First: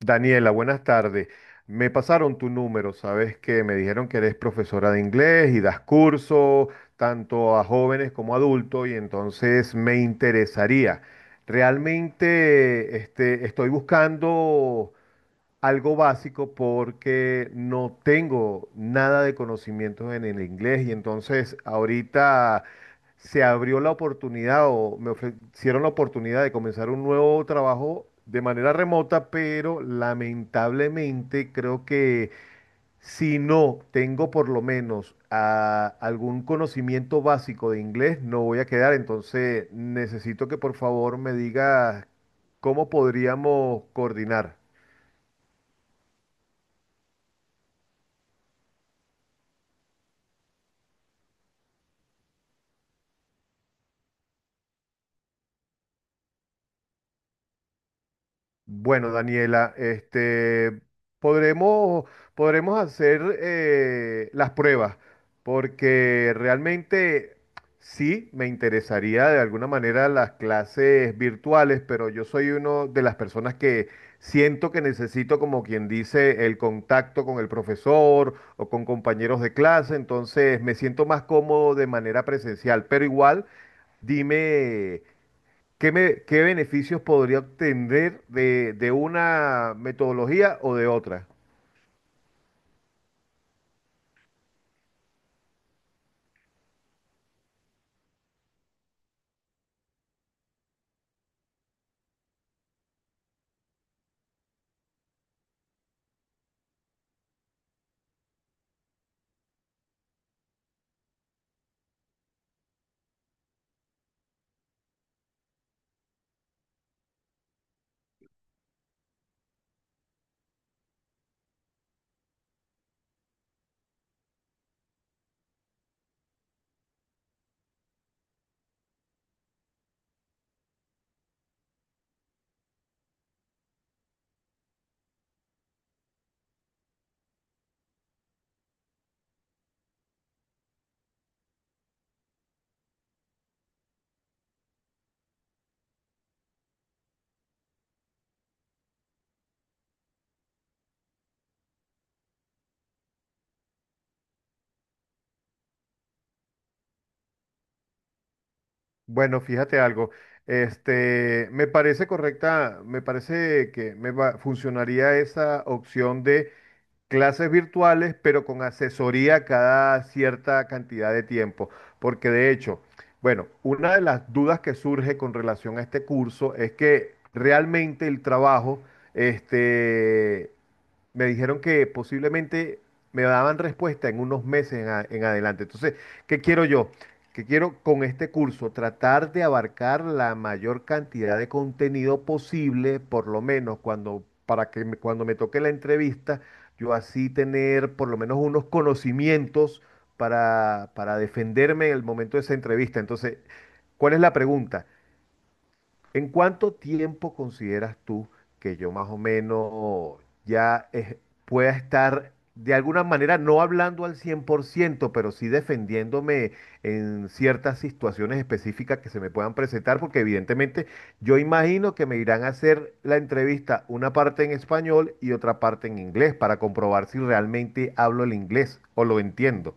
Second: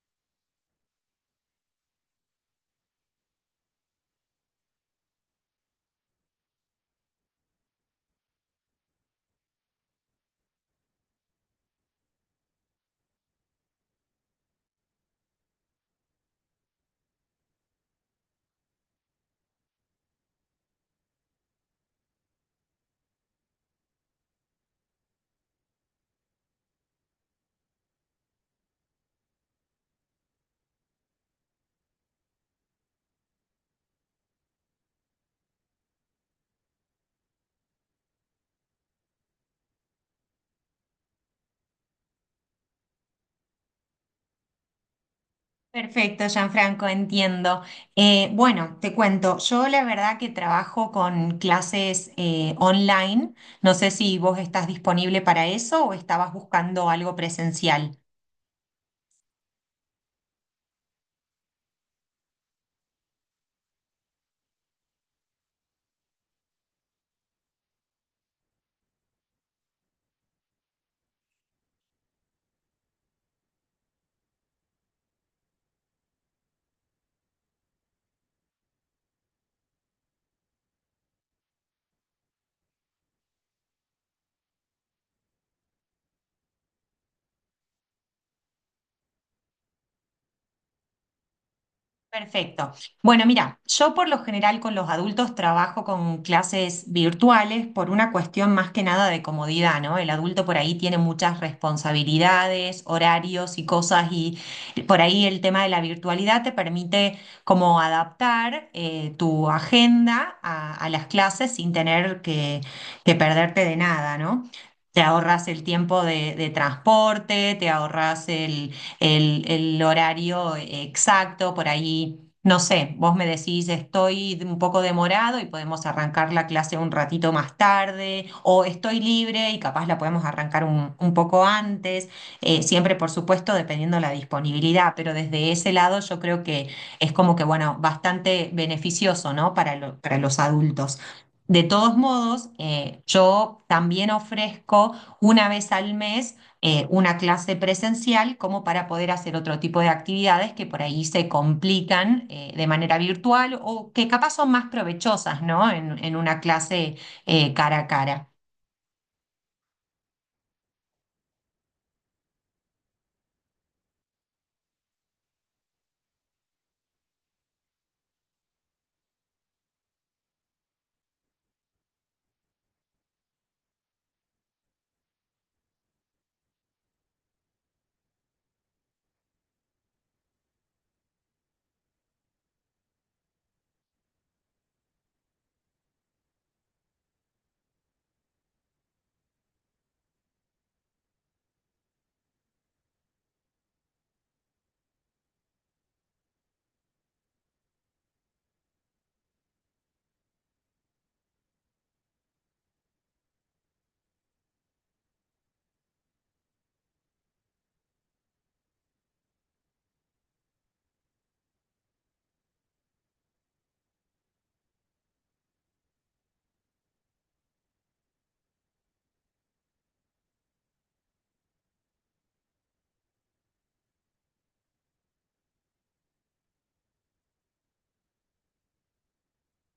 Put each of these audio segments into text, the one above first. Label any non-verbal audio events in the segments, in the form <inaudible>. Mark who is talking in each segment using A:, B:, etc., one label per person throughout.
A: Daniela, buenas tardes. Me pasaron tu número, sabes que me dijeron que eres profesora de inglés y das curso tanto a jóvenes como a adultos y entonces me interesaría. Realmente estoy buscando algo básico porque no tengo nada de conocimientos en el inglés y entonces ahorita se abrió la oportunidad o me ofrecieron la oportunidad de comenzar un nuevo trabajo de manera remota, pero lamentablemente creo que si no tengo por lo menos algún conocimiento básico de inglés, no voy a quedar. Entonces necesito que por favor me digas cómo podríamos coordinar.
B: Perfecto, Gianfranco, entiendo. Bueno, te cuento, yo la verdad que trabajo con clases online. No sé si vos estás disponible para eso o estabas buscando algo presencial.
A: Bueno, Daniela, podremos, podremos hacer las pruebas, porque realmente sí me interesaría de alguna manera las clases virtuales, pero yo soy uno de las personas que siento que necesito, como quien dice, el contacto con el profesor o con compañeros de clase, entonces me siento más cómodo de manera presencial, pero igual, dime. ¿Qué, qué beneficios podría obtener de una metodología o de otra?
B: Perfecto. Bueno, mira, yo por lo general con los adultos trabajo con clases virtuales por una cuestión más que nada de comodidad, ¿no? El adulto por ahí tiene muchas responsabilidades, horarios y cosas, y por ahí el tema de la virtualidad te permite como adaptar tu agenda a las clases sin tener que perderte de nada, ¿no? Te ahorras el tiempo de transporte, te ahorras el horario exacto, por ahí, no sé, vos me decís estoy un poco demorado y podemos arrancar la clase un ratito más tarde, o estoy libre y capaz la podemos arrancar un poco antes, siempre por supuesto dependiendo la disponibilidad, pero desde ese lado yo creo que es como que, bueno, bastante beneficioso, ¿no? Para, para los adultos. De todos modos, yo también ofrezco una vez al mes una clase presencial como para poder hacer otro tipo de actividades que por ahí se complican de manera virtual o que capaz son más provechosas, ¿no? En una clase cara a cara.
A: Bueno, fíjate algo. Me parece correcta, me parece que funcionaría esa opción de clases virtuales, pero con asesoría cada cierta cantidad de tiempo. Porque de hecho, bueno, una de las dudas que surge con relación a este curso es que realmente el trabajo, este, me dijeron que posiblemente me daban respuesta en unos meses en adelante. Entonces, ¿qué quiero yo? Que quiero con este curso tratar de abarcar la mayor cantidad de contenido posible, por lo menos para que cuando me toque la entrevista, yo así tener por lo menos unos conocimientos para defenderme en el momento de esa entrevista. Entonces, ¿cuál es la pregunta? ¿En cuánto tiempo consideras tú que yo más o menos ya pueda estar de alguna manera no hablando al 100%, pero sí defendiéndome en ciertas situaciones específicas que se me puedan presentar? Porque evidentemente yo imagino que me irán a hacer la entrevista una parte en español y otra parte en inglés para comprobar si realmente hablo el inglés o lo entiendo.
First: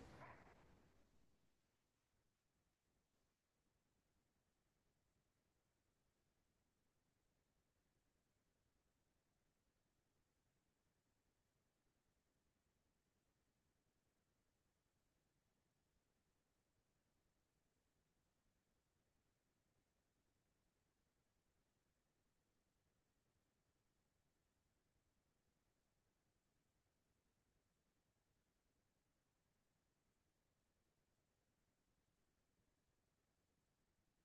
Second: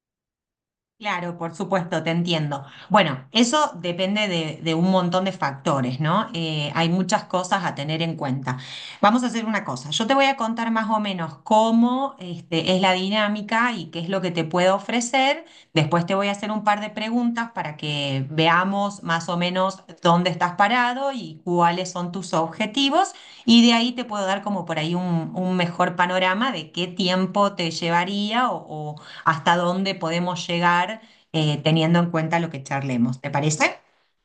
B: Claro, por supuesto, te entiendo. Bueno, eso depende de un montón de factores, ¿no? Hay muchas cosas a tener en cuenta. Vamos a hacer una cosa. Yo te voy a contar más o menos cómo, este, es la dinámica y qué es lo que te puedo ofrecer. Después te voy a hacer un par de preguntas para que veamos más o menos dónde estás parado y cuáles son tus objetivos. Y de ahí te puedo dar como por ahí un mejor panorama de qué tiempo te llevaría o hasta dónde podemos llegar teniendo en cuenta lo que charlemos. ¿Te parece?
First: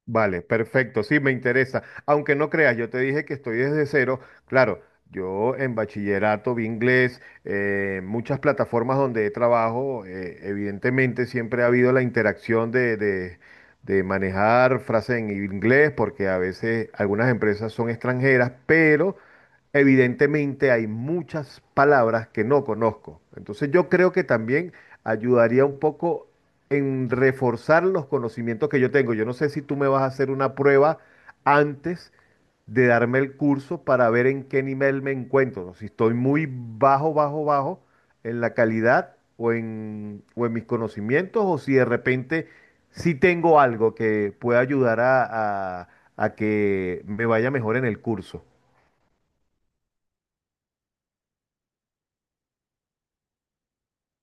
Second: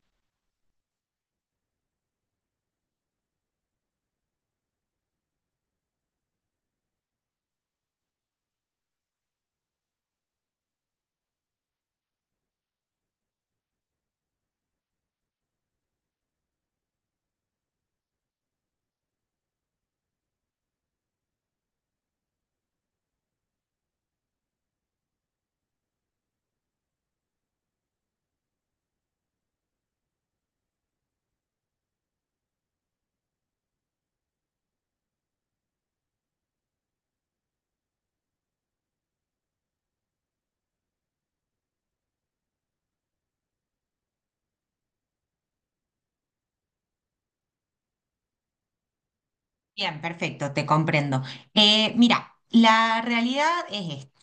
A: Vale, perfecto, sí, me interesa. Aunque no creas, yo te dije que estoy desde cero. Claro, yo en bachillerato vi inglés, muchas plataformas donde trabajo, evidentemente siempre ha habido la interacción de manejar frases en inglés, porque a veces algunas empresas son extranjeras, pero evidentemente hay muchas palabras que no conozco. Entonces yo creo que también ayudaría un poco en reforzar los conocimientos que yo tengo. Yo no sé si tú me vas a hacer una prueba antes de darme el curso para ver en qué nivel me encuentro, si estoy muy bajo en la calidad o en mis conocimientos, o si de repente sí tengo algo que pueda ayudar a que me vaya mejor en el curso.
B: Bien, perfecto, te comprendo. Mira, la realidad es esta.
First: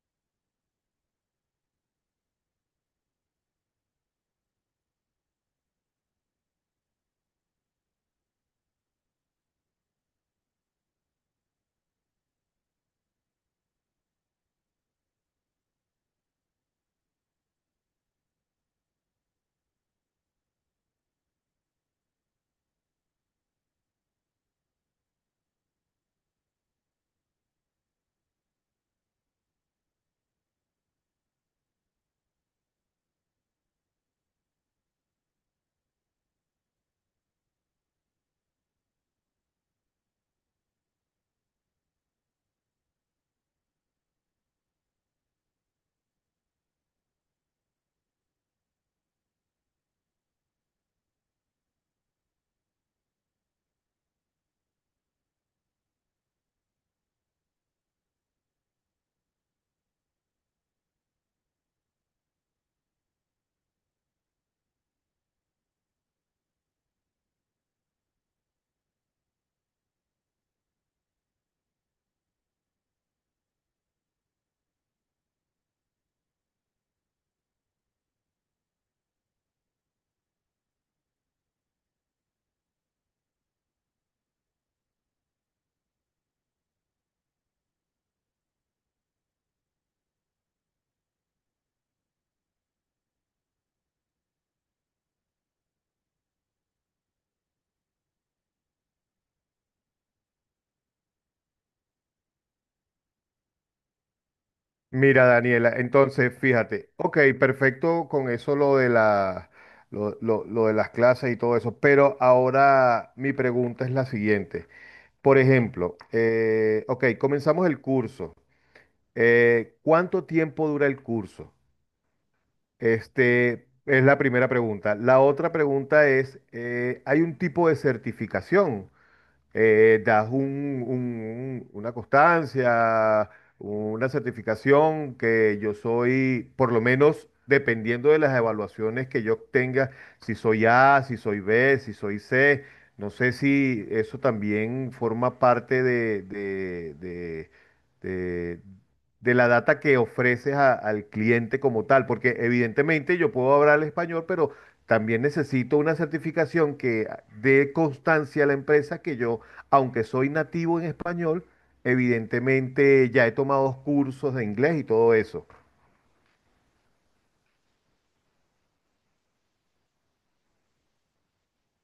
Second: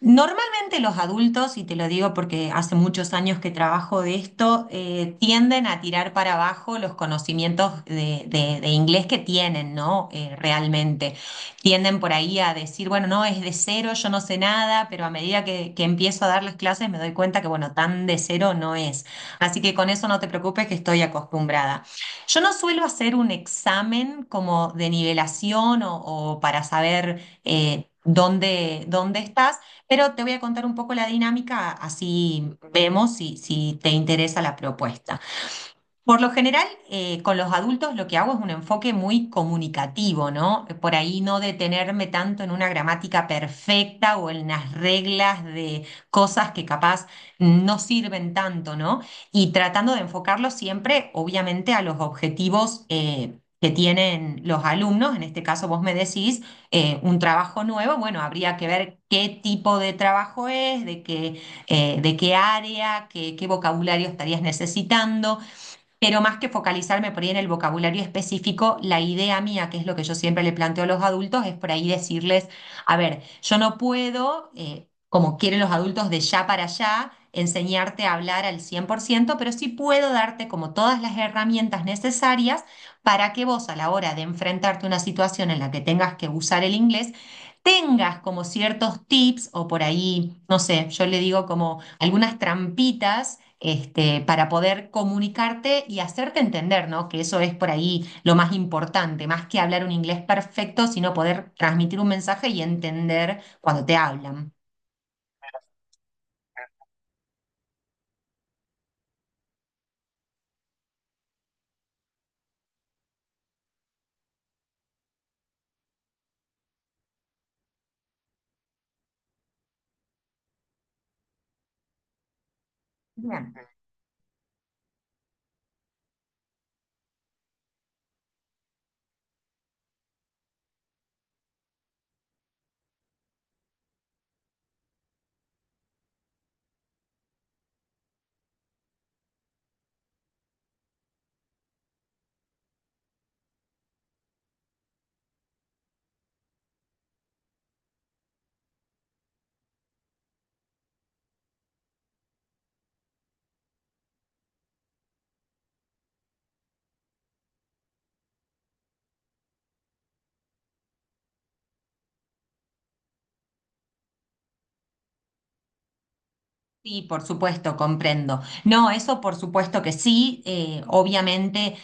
B: Normalmente los adultos, y te lo digo porque hace muchos años que trabajo de esto, tienden a tirar para abajo los conocimientos de, de inglés que tienen, ¿no? Realmente. Tienden por ahí a decir, bueno, no, es de cero, yo no sé nada, pero a medida que empiezo a dar las clases me doy cuenta que, bueno, tan de cero no es. Así que con eso no te preocupes que estoy acostumbrada. Yo no suelo hacer un examen como de nivelación o para saber, dónde, dónde estás, pero te voy a contar un poco la dinámica, así vemos si, si te interesa la propuesta. Por lo general, con los adultos lo que hago es un enfoque muy comunicativo, ¿no? Por ahí no detenerme tanto en una gramática perfecta o en las reglas de cosas que capaz no sirven tanto, ¿no? Y tratando de enfocarlo siempre, obviamente, a los objetivos que tienen los alumnos. En este caso, vos me decís un trabajo nuevo, bueno, habría que ver qué tipo de trabajo es, de qué área, qué vocabulario estarías necesitando. Pero más que focalizarme por ahí en el vocabulario específico, la idea mía, que es lo que yo siempre le planteo a los adultos, es por ahí decirles, a ver, yo no puedo, como quieren los adultos de ya para allá, enseñarte a hablar al 100%, pero sí puedo darte como todas las herramientas necesarias para que vos a la hora de enfrentarte a una situación en la que tengas que usar el inglés, tengas como ciertos tips o por ahí, no sé, yo le digo como algunas trampitas. Este, para poder comunicarte y hacerte entender, ¿no? Que eso es por ahí lo más importante, más que hablar un inglés perfecto, sino poder transmitir un mensaje y entender cuando te hablan.
A: Mira, Daniela, entonces fíjate, ok, perfecto con eso lo de lo de las clases y todo eso, pero ahora mi pregunta es la siguiente. Por ejemplo, ok, comenzamos el curso. ¿Cuánto tiempo dura el curso?
B: Bien.
A: Este es la primera pregunta. La otra pregunta es, ¿hay un tipo de certificación? Das una constancia, una certificación que yo soy, por lo menos dependiendo de las evaluaciones que yo tenga, si soy A, si soy B, si soy C, no sé si eso también forma parte de- de la data que ofreces al cliente como tal, porque evidentemente yo puedo hablar español, pero también necesito una certificación que dé constancia a la empresa que yo aunque soy nativo en español, evidentemente ya he tomado dos cursos de inglés y todo eso.
B: Sí, por supuesto, comprendo. No, eso por supuesto que sí. Obviamente,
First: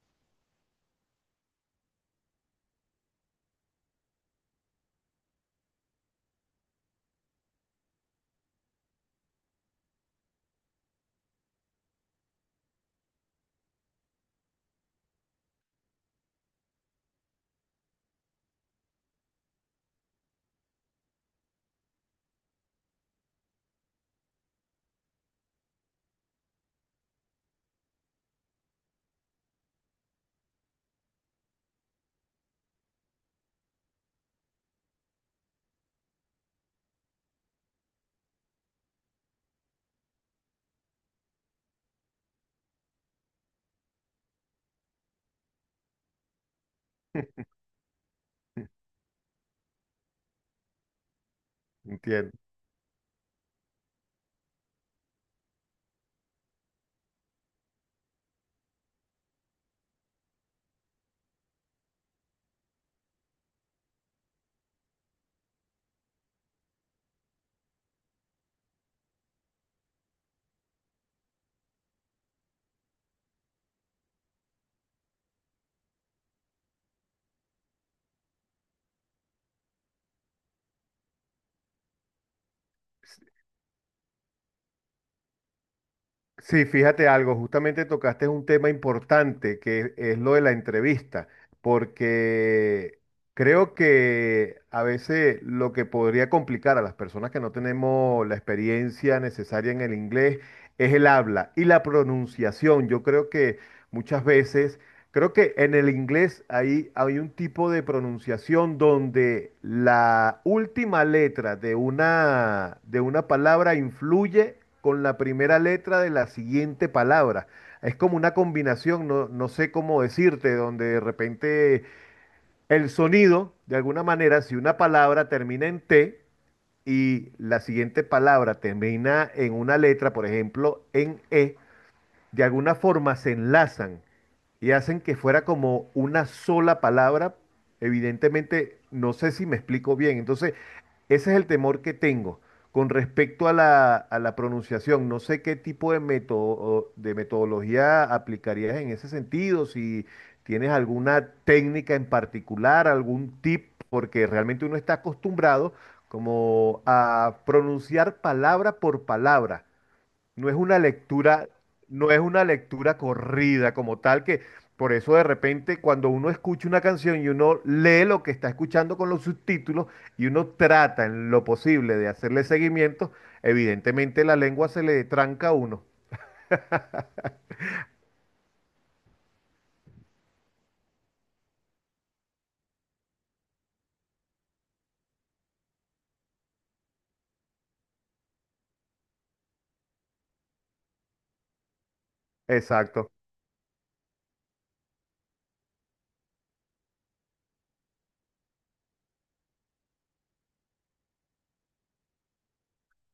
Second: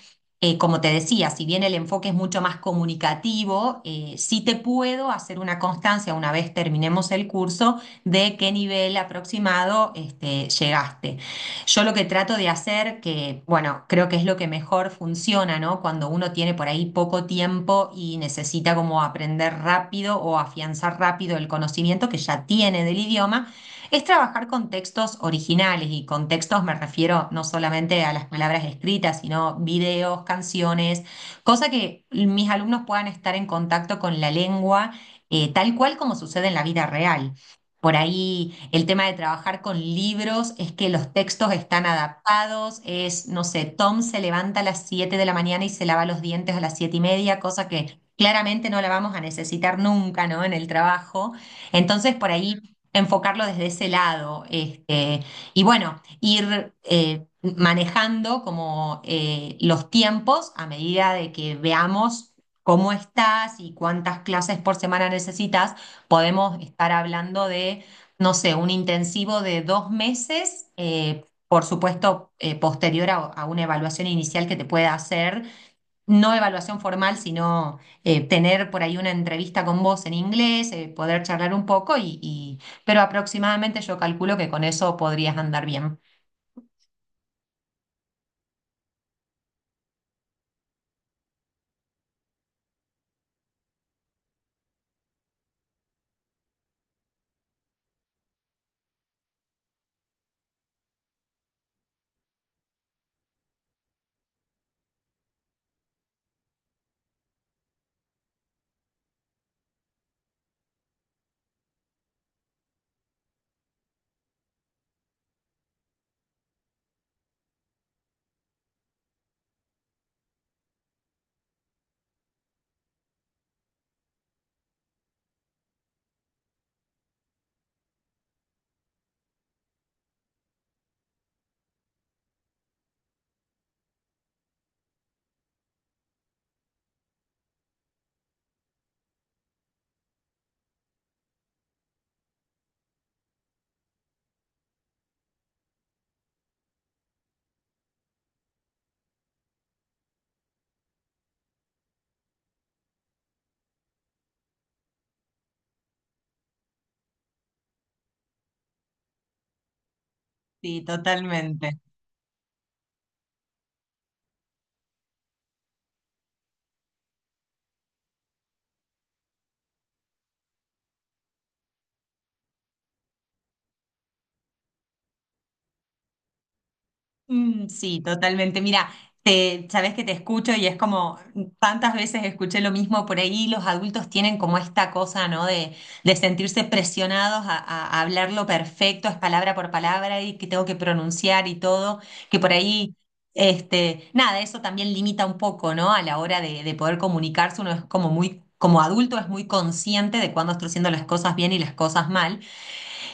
B: como te decía, si bien el enfoque es mucho más comunicativo, sí te puedo hacer una constancia una vez terminemos el curso de qué nivel aproximado este, llegaste. Yo lo que trato de hacer, que bueno, creo que es lo que mejor funciona, ¿no? Cuando uno tiene por ahí poco tiempo y necesita como aprender rápido o afianzar rápido el conocimiento que ya tiene del idioma es trabajar con textos originales, y con textos me refiero no solamente a las palabras escritas, sino videos, canciones, cosa que mis alumnos puedan estar en contacto con la lengua tal cual como sucede en la vida real. Por ahí el tema de trabajar con libros es que los textos están adaptados, es, no sé, Tom se levanta a las 7 de la mañana y se lava los dientes a las 7 y media,
A: <laughs>
B: cosa que claramente no la vamos a necesitar nunca, ¿no? En el trabajo. Entonces, por
A: Entiendo.
B: ahí enfocarlo desde ese lado. Este, y bueno, ir manejando como los tiempos a medida de que veamos cómo estás y cuántas clases por semana necesitas, podemos estar hablando de, no sé, un intensivo de dos meses. Por supuesto, posterior a una evaluación inicial que te pueda hacer, no evaluación formal, sino tener por ahí una entrevista con vos en inglés, poder charlar un poco pero aproximadamente yo calculo que con eso podrías andar bien.
A: Sí, fíjate algo, justamente tocaste un tema importante que es lo de la entrevista, porque creo que a veces lo que podría complicar a las personas que no tenemos la experiencia necesaria en el inglés es el habla y la pronunciación. Yo creo que muchas veces creo que en el inglés ahí hay un tipo de pronunciación donde la última letra de una palabra influye con la primera letra de la siguiente palabra. Es como una combinación, no, no sé cómo decirte, donde de repente el sonido, de alguna manera, si una palabra termina en T y la siguiente palabra termina en una letra, por ejemplo, en E, de alguna forma se enlazan y hacen que fuera como una sola palabra, evidentemente no sé si me explico bien. Entonces, ese es el temor que tengo. Con respecto a a la pronunciación, no sé qué tipo de método de metodología aplicarías en ese sentido, si tienes alguna técnica en particular, algún tip, porque realmente uno está acostumbrado como a pronunciar palabra por palabra. No es una
B: Sí,
A: lectura,
B: totalmente.
A: no es una lectura corrida como tal que por eso de repente cuando uno escucha una canción y uno lee lo que está escuchando con los subtítulos y uno trata en lo posible de hacerle seguimiento, evidentemente la lengua se le tranca a uno.
B: Mm, sí, totalmente. Mira, te, sabes que te escucho y es como tantas veces escuché lo mismo por ahí. Los adultos tienen como esta cosa, ¿no? De sentirse presionados a, a hablarlo perfecto, es palabra por palabra y que tengo que pronunciar y todo. Que por ahí,
A: Exacto.
B: este, nada, eso también limita un poco, ¿no? A la hora de poder comunicarse, uno es como muy, como adulto es muy consciente de cuándo está haciendo las cosas bien y las cosas mal.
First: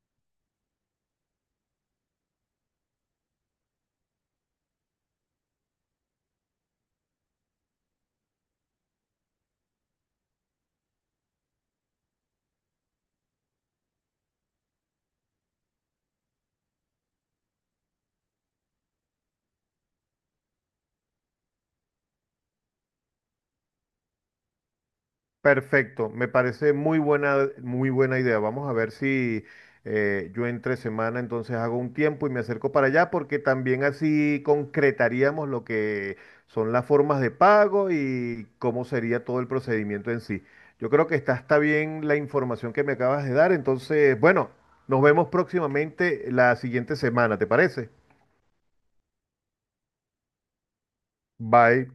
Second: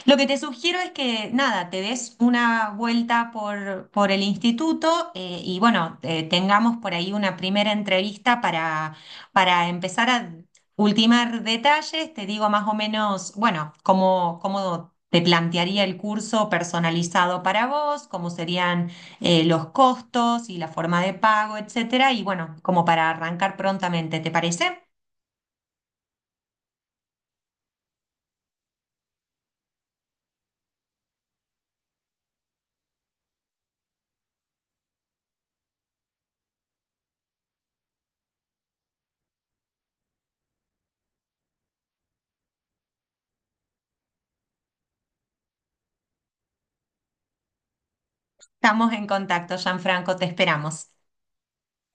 B: Lo que te sugiero es que, nada, te des una vuelta por el instituto y bueno, tengamos por ahí una primera entrevista para empezar a ultimar detalles. Te digo más o menos, bueno, cómo, cómo te plantearía el curso personalizado para vos, cómo serían los costos y la forma de pago, etcétera. Y bueno, como para arrancar prontamente, ¿te parece?
A: Perfecto, me parece muy buena idea. Vamos a ver si yo entre semana entonces hago un tiempo y me acerco para allá porque también así concretaríamos lo que son las formas de pago y cómo sería todo el procedimiento en sí. Yo creo que está bien la información que me acabas de dar, entonces, bueno, nos vemos próximamente la siguiente semana, ¿te parece?
B: Estamos en contacto, Gianfranco, te esperamos.
A: Bye.